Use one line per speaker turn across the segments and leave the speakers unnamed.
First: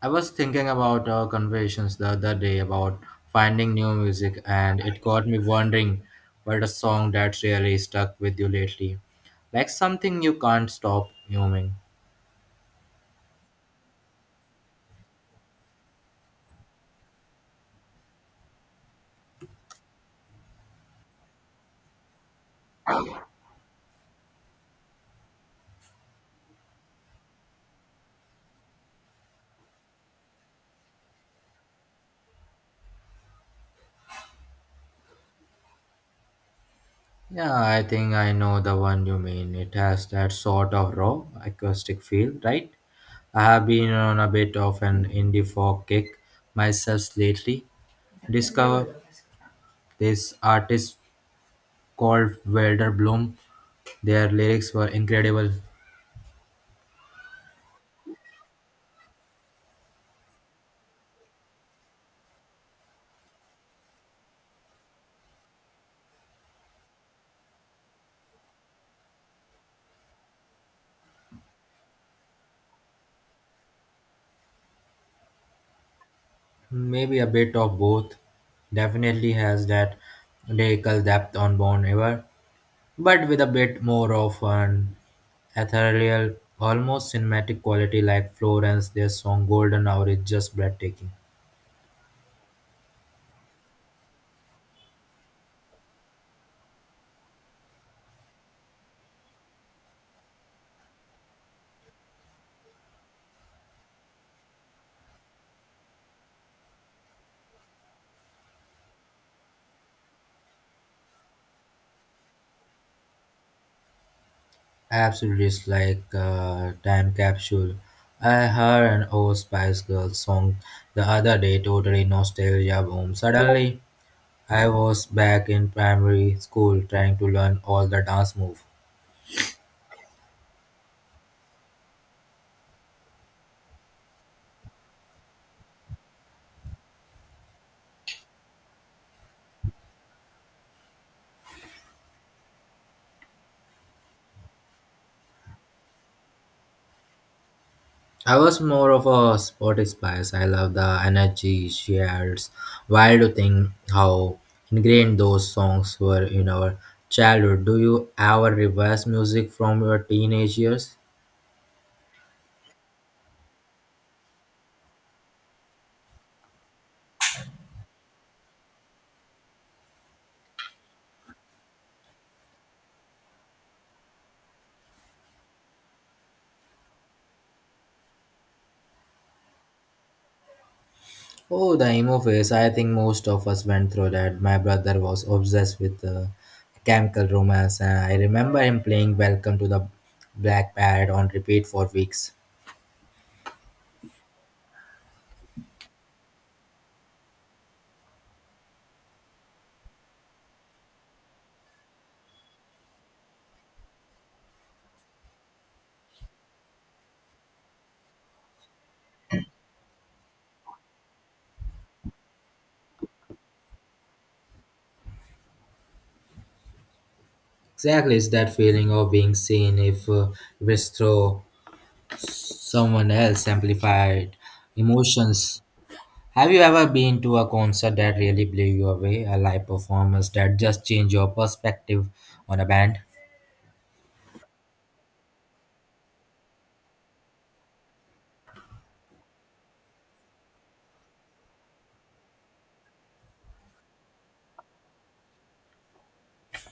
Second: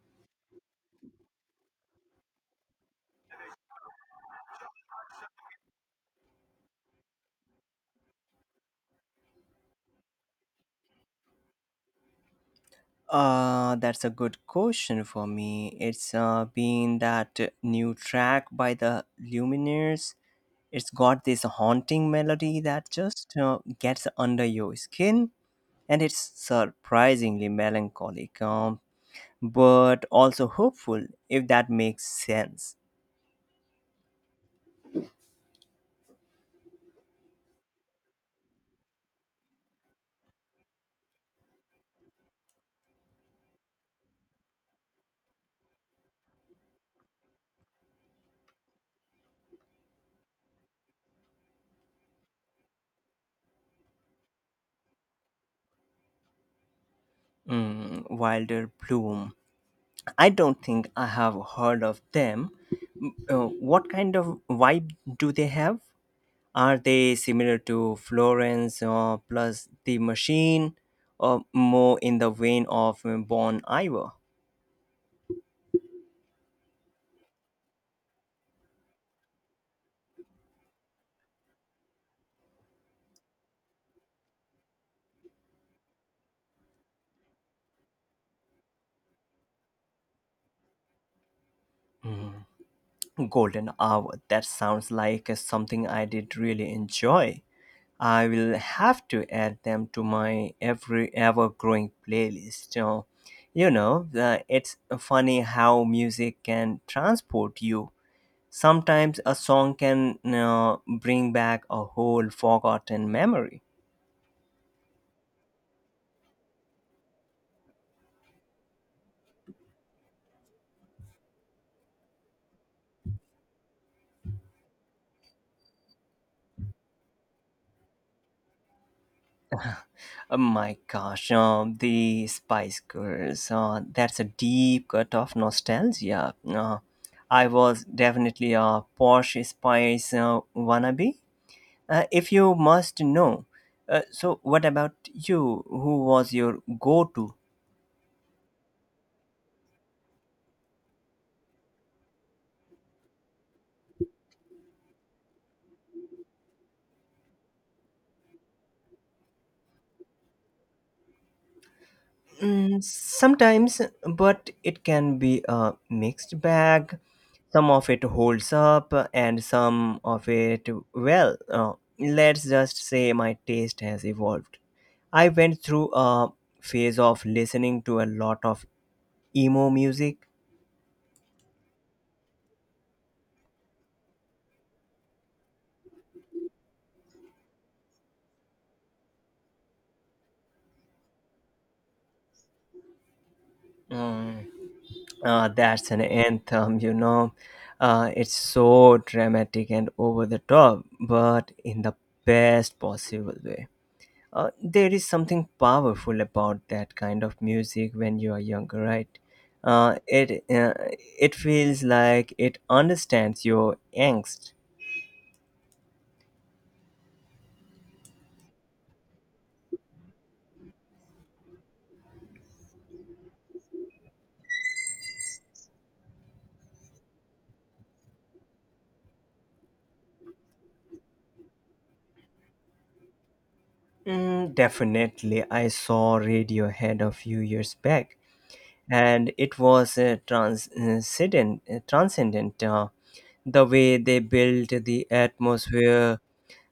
I was thinking about our conversations the other day about finding new music, and it got me wondering what a song that really stuck with you lately. Like something you can't stop humming.
That's a good question for me. It's been that new track by the Lumineers. It's got this haunting melody that just gets under your skin, and it's surprisingly melancholic, but also hopeful, if that makes sense.
Yeah, I think I know the one you mean. It has that sort of raw acoustic feel, right? I have been on a bit of an indie folk kick myself lately. Discover this artist called Wilder Bloom. Their lyrics were incredible.
Mm, Wilder Bloom. I don't think I have heard of them. Mm, Uh, what kind of vibe do they have? Are they similar to Florence plus the machine or more in the vein of Bon Iver?
Maybe a bit of both. Definitely has that lyrical depth on Bon Iver, but with a bit more of an ethereal, almost cinematic quality like Florence. Their song Golden Hour is just breathtaking.
Golden Hour. That sounds like something I did really enjoy. I will have to add them to my every ever growing playlist. It's funny how music can transport you. Sometimes a song can bring back a whole forgotten memory.
Absolutely, it's like a time capsule. I heard an old Spice Girls song the other day, totally nostalgia boom. Suddenly, I was back in primary school trying to learn all the dance moves.
Oh my gosh, the Spice Girls. That's a deep cut of nostalgia. I was definitely a Porsche Spice wannabe, if you must know. So, what about you? Who was your go to?
I was more of a sporty spice. I love the energy she adds. Wild to think how ingrained those songs were in our childhood. Do you ever reverse music from your teenage years?
Mm, sometimes, but it can be a mixed bag. Some of it holds up, and some of it, well, let's just say my taste has evolved. I went through a phase of listening to a lot of emo music.
Oh, the emo phase. I think most of us went through that. My brother was obsessed with chemical romance. And I remember him playing Welcome to the Black Parrot on repeat for weeks.
Mm, that's an anthem, you know. It's so dramatic and over the top, but in the best possible way. There is something powerful about that kind of music when you are younger, right? Uh, it uh, it feels like it understands your angst.
Exactly, it's that feeling of being seen if it's through someone else amplified emotions. Have you ever been to a concert that really blew you away? A live performance that just changed your perspective on a band?
Mm, definitely, I saw Radiohead a few years back and it was transcendent, the way they built the atmosphere,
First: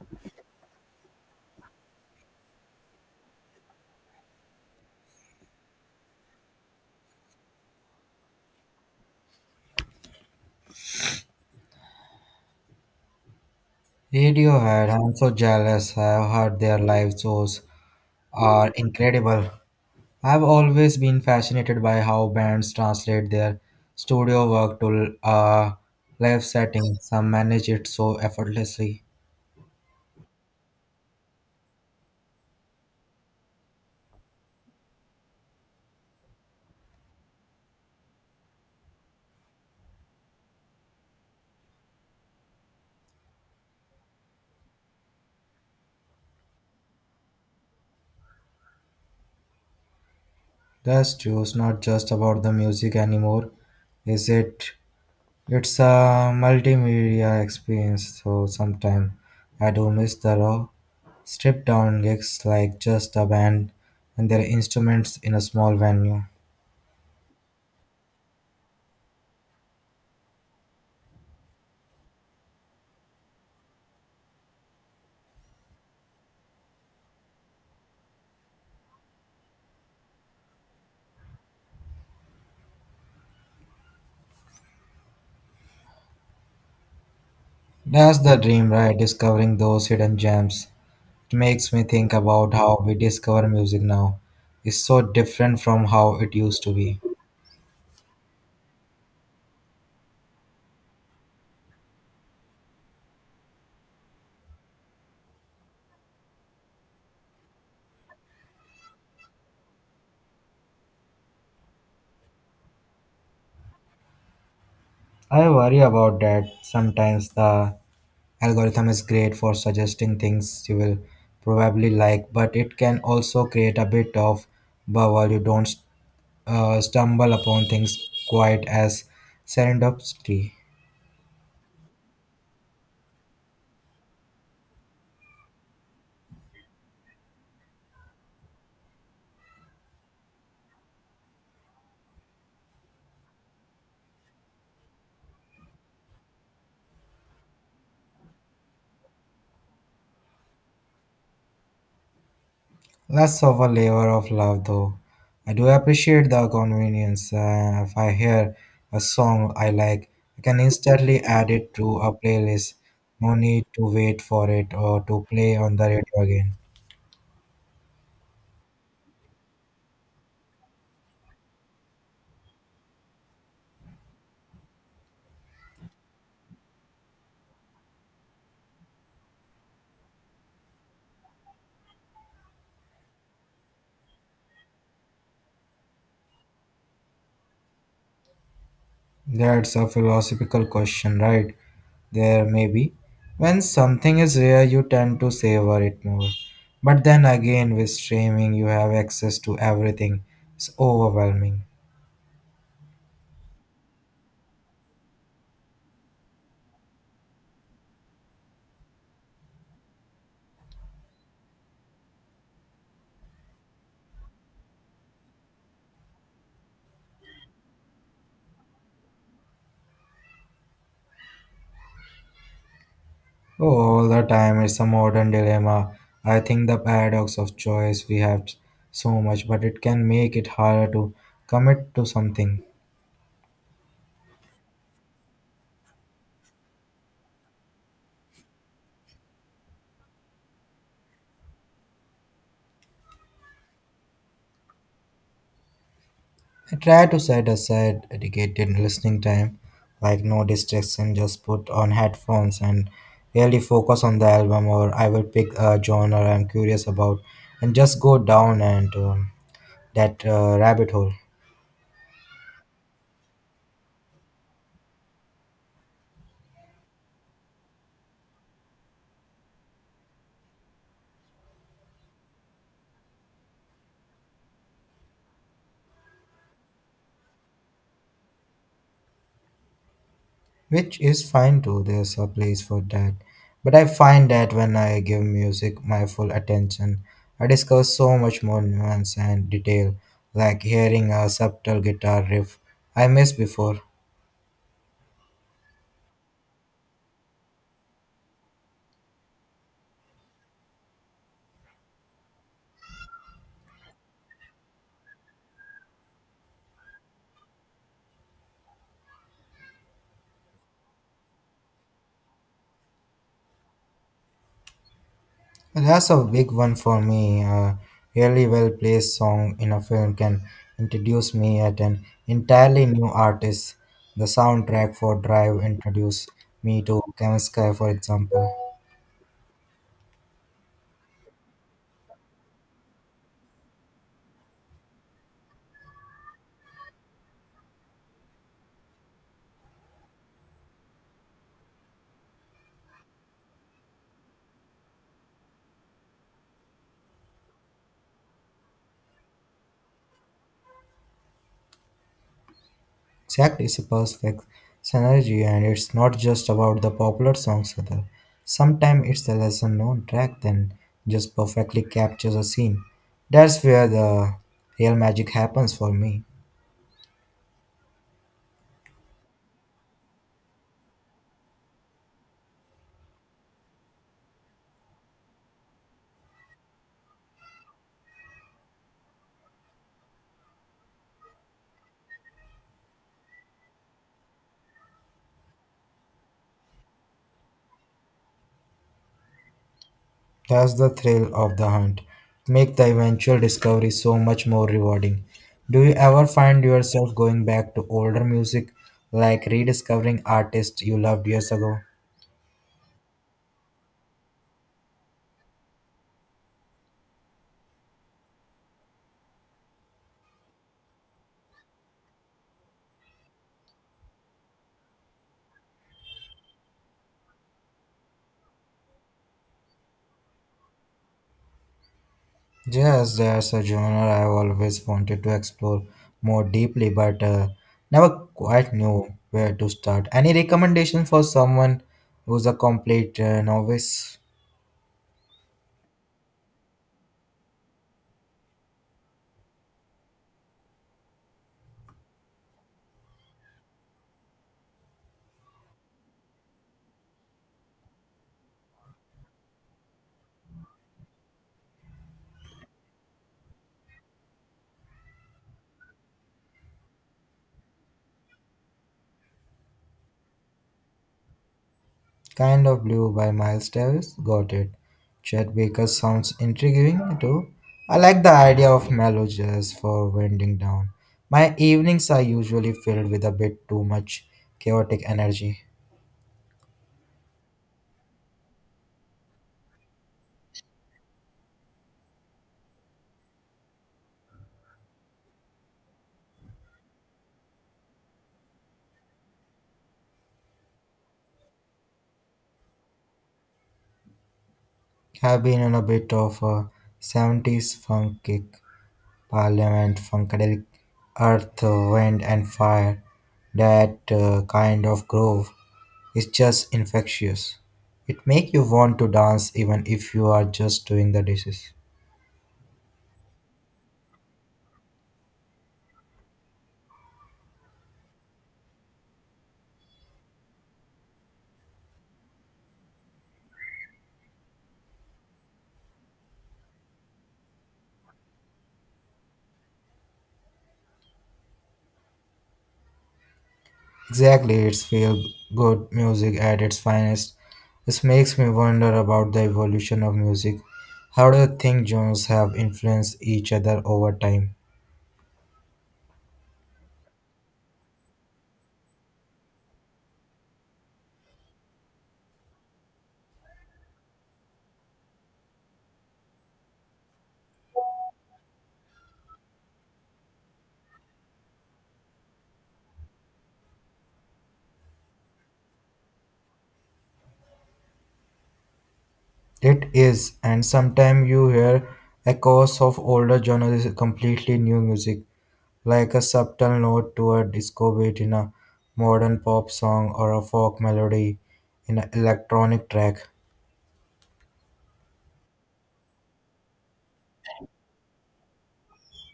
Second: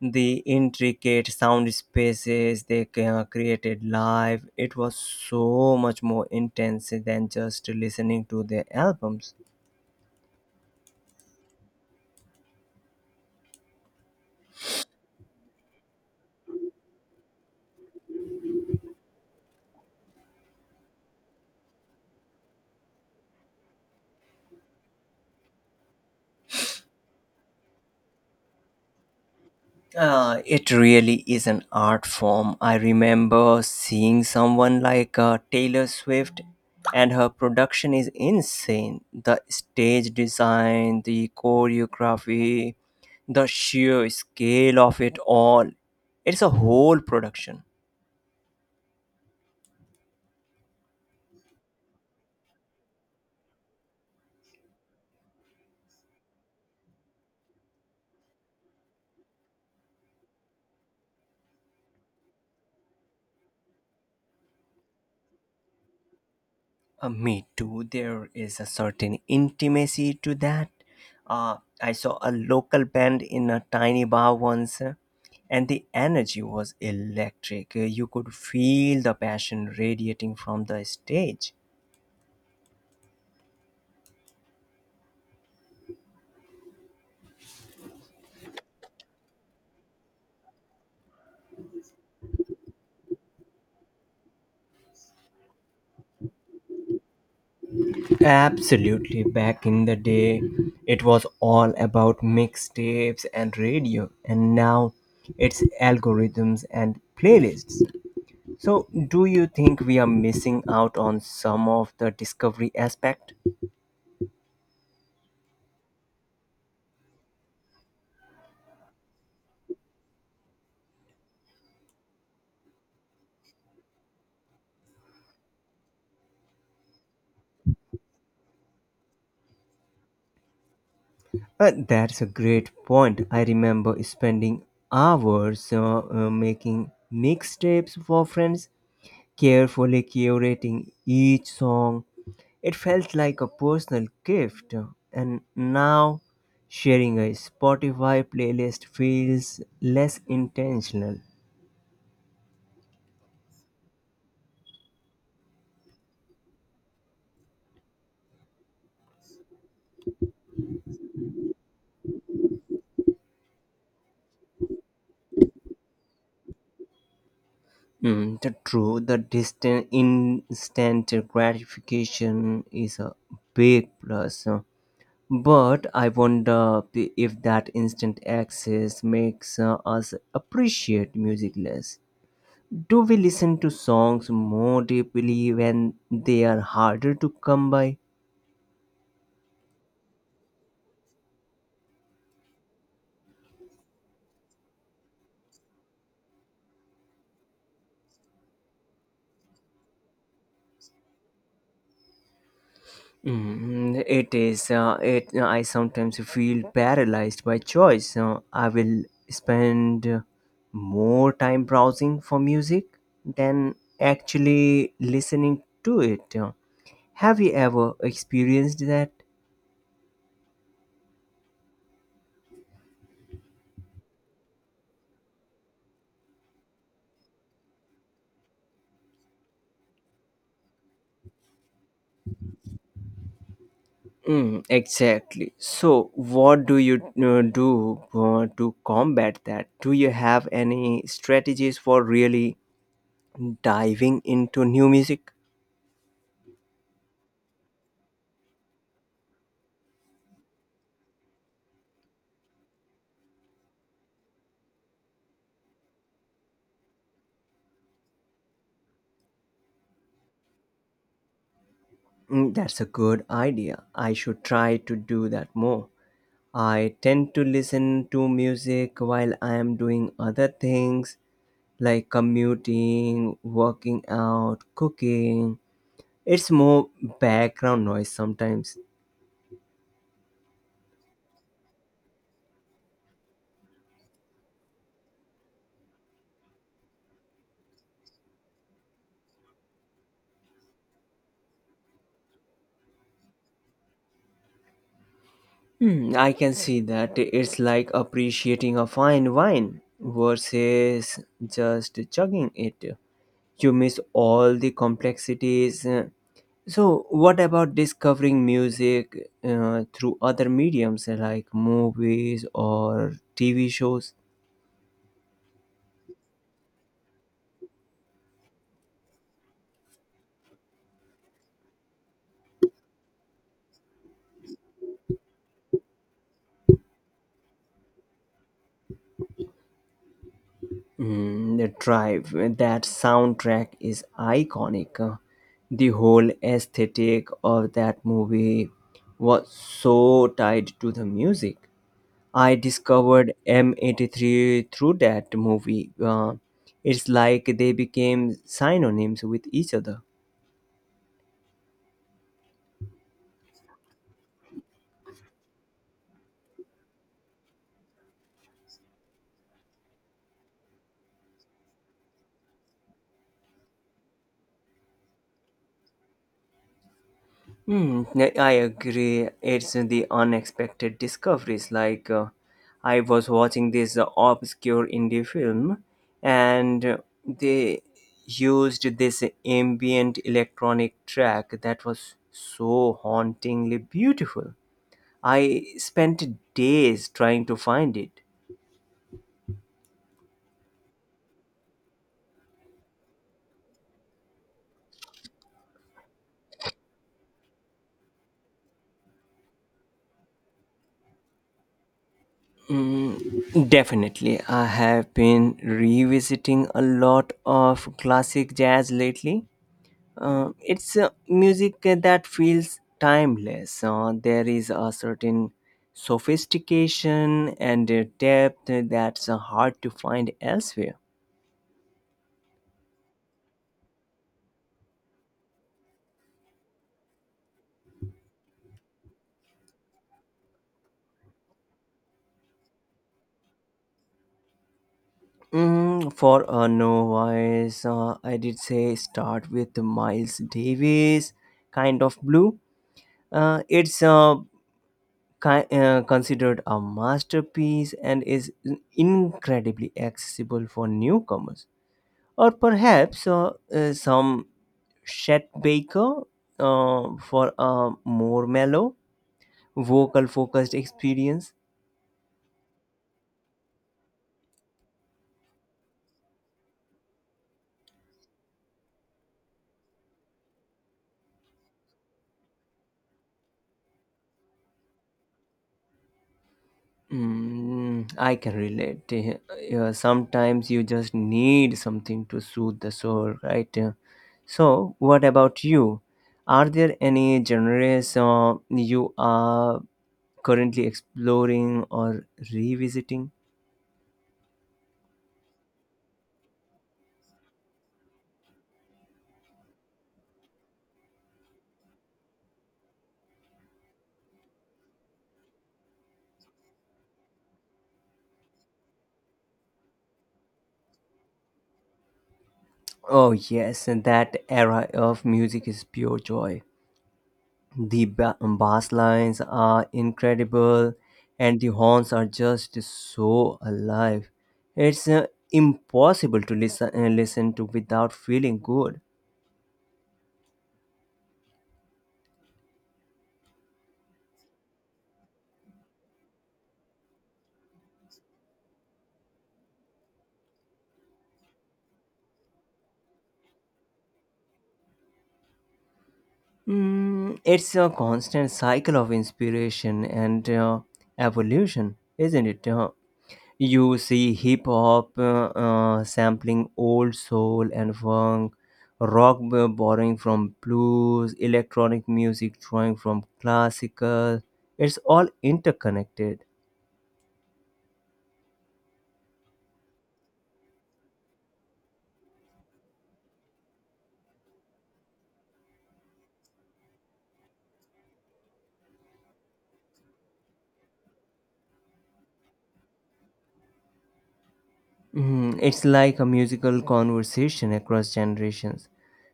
the intricate sound spaces they created live. It was so much more intense than just listening to their albums.
Radiohead, I'm so jealous. I've heard their live shows are incredible. I've always been fascinated by how bands translate their studio work to a live setting. Some manage it so effortlessly.
It really is an art form. I remember seeing someone like Taylor Swift, and her production is insane. The stage design, the choreography, the sheer scale of it all. It's a whole production.
That's true. It's not just about the music anymore, is it? It's a multimedia experience, so sometimes I do miss the raw, stripped down gigs like just a band and their instruments in a small venue.
Me too. There is a certain intimacy to that. I saw a local band in a tiny bar once, and the energy was electric. You could feel the passion radiating from the stage.
That's the dream, right? Discovering those hidden gems. It makes me think about how we discover music now. It's so different from how it used to be.
Absolutely, back in the day, it was all about mixtapes and radio, and now it's algorithms and playlists. So, do you think we are missing out on some of the discovery aspect?
I worry about that. Sometimes the algorithm is great for suggesting things you will probably like, but it can also create a bit of bubble. You don't stumble upon things quite as serendipity.
That's a great point. I remember spending hours making mixtapes for friends, carefully curating each song. It felt like a personal gift, and now sharing a Spotify playlist feels less intentional.
Less of a labor of love, though. I do appreciate the convenience. If I hear a song I like, I can instantly add it to a playlist. No need to wait for it or to play on the radio again.
Mm, the true, the distant instant gratification is a big plus. But I wonder if that instant access makes us appreciate music less. Do we listen to songs more deeply when they are harder to come by?
That's a philosophical question, right? There may be. When something is rare, you tend to savor it more. But then again, with streaming, you have access to everything. It's overwhelming.
Mm, it is. It. I sometimes feel paralyzed by choice. I will spend more time browsing for music than actually listening to it. Have you ever experienced that?
Oh, all the time, it's a modern dilemma. I think the paradox of choice we have so much, but it can make it harder to commit to something.
Mm, exactly. So, what do you do to combat that? Do you have any strategies for really diving into new music?
I try to set aside dedicated listening time, like no distraction, just put on headphones and really focus on the album, or I will pick a genre I'm curious about and just go down and that rabbit hole,
Mm, that's a good idea. I should try to do that more. I tend to listen to music while I am doing other things like commuting, working out, cooking. It's more background noise sometimes.
which is fine too. There's a place for that. But I find that when I give music my full attention, I discover so much more nuance and detail, like hearing a subtle guitar riff I missed before.
Hmm, I can see that. It's like appreciating a fine wine versus just chugging it. You miss all the complexities. So, what about discovering music through other mediums like movies or TV shows?
Well, that's a big one for me. A really well placed song in a film can introduce me at an entirely new artist. The soundtrack for Drive introduced me to Kaminsky, for example.
Mm, the drive, that soundtrack is iconic. The whole aesthetic of that movie was so tied to the music. I discovered M83 through that movie. It's like they became synonyms with each other.
Exactly, it's a perfect synergy, and it's not just about the popular songs either. Sometimes it's a lesser known track then just perfectly captures a scene. That's where the real magic happens for me.
Hmm, I agree. It's the unexpected discoveries. Like, I was watching this obscure indie film, and they used this ambient electronic track that was so hauntingly beautiful. I spent days trying to find it.
That's the thrill of the hunt. Make the eventual discovery so much more rewarding. Do you ever find yourself going back to older music, like rediscovering artists you loved years ago?
Mm, definitely. I have been revisiting a lot of classic jazz lately. It's music that feels timeless. There is a certain sophistication and depth that's hard to find elsewhere.
Yes, there's a genre I've always wanted to explore more deeply, but never quite knew where to start. Any recommendation for someone who's a complete novice?
Mm, for a novice, I did say start with Miles Davis, kind of blue. Uh, it's uh, Considered a masterpiece and is incredibly accessible for newcomers. Or perhaps some Chet Baker for a more mellow, vocal focused experience.
Kind of Blue by Miles Davis. Got it. Chet Baker sounds intriguing too. I like the idea of mellow jazz for winding down. My evenings are usually filled with a bit too much chaotic energy.
Mm, I can relate. Yeah, sometimes you just need something to soothe the soul, right? So, what about you? Are there any genres you are currently exploring or revisiting?
Have been on a bit of a 70s funk kick, parliament, funkadelic, earth, wind, and fire. That kind of groove is just infectious. It make you want to dance even if you are just doing the dishes.
Oh, yes, and that era of music is pure joy. The bass lines are incredible, and the horns are just so alive. It's impossible to listen to without feeling good.
Exactly, it's feel good music at its finest. This makes me wonder about the evolution of music. How do you think genres have influenced each other over time?
Mm, it's a constant cycle of inspiration and evolution, isn't it? You see hip hop sampling old soul and funk, rock borrowing from blues, electronic music drawing from classical. It's all interconnected.
It is, and sometimes you hear echoes of older genres is completely new music, like a subtle note to a disco beat in a modern pop song or a folk melody in an electronic track.
Mhm, it's like a musical conversation across generations.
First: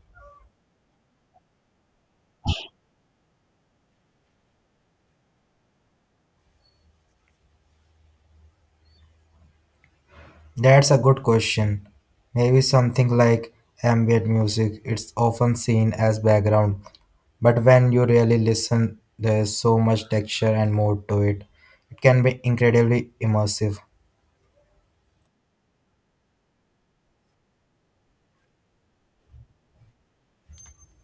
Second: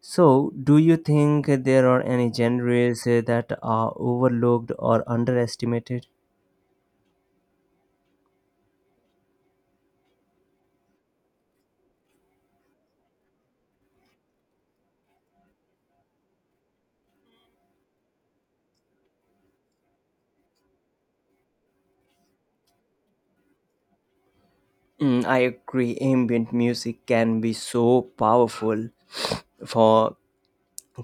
So, do you think there are any genres that are overlooked or underestimated?
That's a good question. Maybe something like ambient music, it's often seen as background, but when you really listen, there's so much texture and mood to it. It can be incredibly immersive,
Mm, I agree. Ambient music can be so powerful for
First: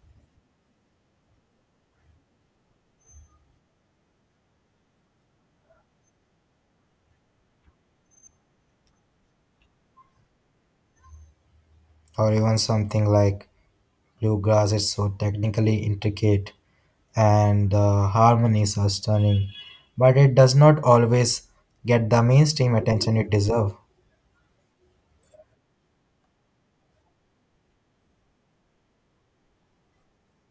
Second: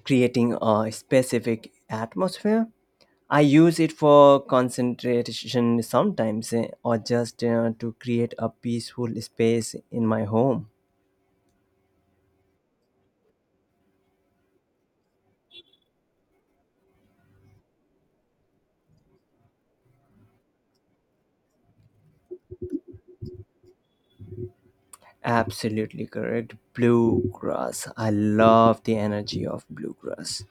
creating a specific atmosphere. I use it for concentration sometimes or just to create a peaceful space in my home.
or even something like bluegrass, it's so technically intricate and the harmonies are stunning, but it does not always get the mainstream attention it deserves.
Absolutely correct. Bluegrass. I love the energy of bluegrass.